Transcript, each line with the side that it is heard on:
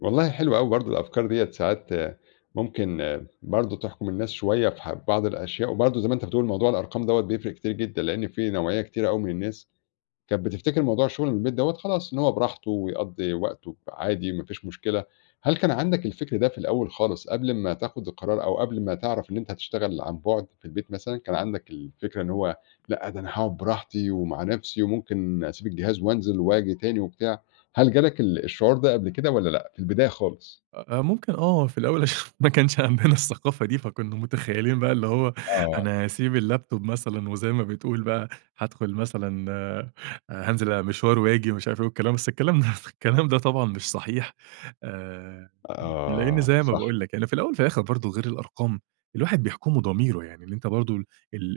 left: والله حلوة أوي برضه، الأفكار ديّة ساعات ممكن برضه تحكُم الناس شوية في ح في بعض الأشياء. وبرضه زي ما أنتَ بتقول، موضوع الأرقام دوّة بيفرِّق كتير جدًا، لإن في نوعية كتيرة أوي من الناس كانت بتفتكِر موضوع الشغل من البيت دوّة، خلاص إن هو براحته ويقضِّي وقته ب عادي ما فيش مشكلة. هل كان عندك الفِكر ده في الأول خالص، قبل ما تاخُد القرار، أو قبل ما تعرَف إن أنتَ هتشتغَل عن بُعد في البيت؟ مثلًا كان عندك الفكرة إن هو لأ ده أنا هاقعُد براحتي ومع نفسي، وممكن أسيبك الجهاز وانزَل وآجي تاني وبتاع؟ هل جالك ال الشعور ده قبل كده والّا لأ في البداية خالص؟
right: أ أ ممكن آه، في الأول عشان ما كانش عندنا الثقافة دي، فكنّا متخيِّلين بقى اللي هو
left: آه.
right: أنا هاسيب الlaptop مثلًا وزي ما بتقول بقى، هادخُل مثلًا آآ، هانزِل أ مشوار وآجي ومش عارف والكلام، بس الكلام ده طبعًا مش صحيح. آآ، لإن
left: آه،
right: زي ما
left: صح.
right: باقول لك يعني، في الأوَّل وفي الآخِر برضه، غير الأرقام الواحد بيحكُمه ضميره، يعني إن أنتَ برضه ال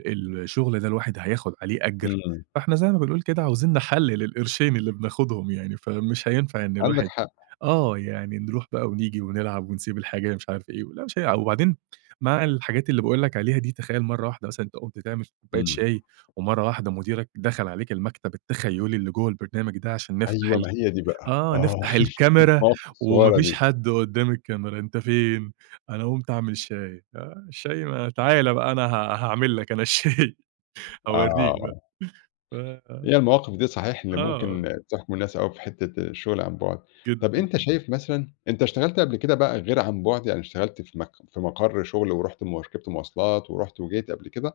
right: ال الشغل ده الواحد هياخُد عليه أجر،
left: إمم.
right: فإحنا زي ما بنقول كده عايزين نحلَّل للقرشين اللي بناخُدهُم يعني، فمش هينفَع إن
left: عندك
right: الواحد
left: حق.
right: آه، يعني نرُوح بقى ونيجي ونلعَب ونسيب الحاجة ال مش عارف إيه. ولأ مش هيلعَب، وبعدين مع الحاجات اللي باقول لك عليها دي، تخيَّل مرَّة واحدة مثلًا أنتَ قُمت تعمَل كوباية
left: إمم.
right: شاي، ومرَّة واحدة مديرك دخَل عليك المكتب التخيلي اللي جوّا البرنامج ده عشان نفتَح
left: أيوه،
right: ال
left: ما هي دي بقى.
right: آه،
left: آه،
right: نفتَح الكاميرا،
left: المواقف
right: وما
left: الصغيّرة
right: فيش
left: دي.
right: حد قُدَّام الكاميرا، أنتَ فين؟ أنا قُمت أعمَل شاي. آه الشاي ما تعالَ بقى، أنا ها هاعمَل لك أنا الشاي، هاوريك بقى
left: آه.
right: ف
left: هي المواقف دي صحيح اللي
right: آه.
left: ممكن تحكُم الناس أوي في حتّة الشغل عن بُعد. طب
right: جدًا.
left: أنتَ شايِف مثلًا أنتَ اشتغَلت قبل كده بقى غير عن بُعد، أو اشتغَلت في مك في مقَر شغل ورُحت م ركِبت مواصلات ورُحت وجيت قبل كده؟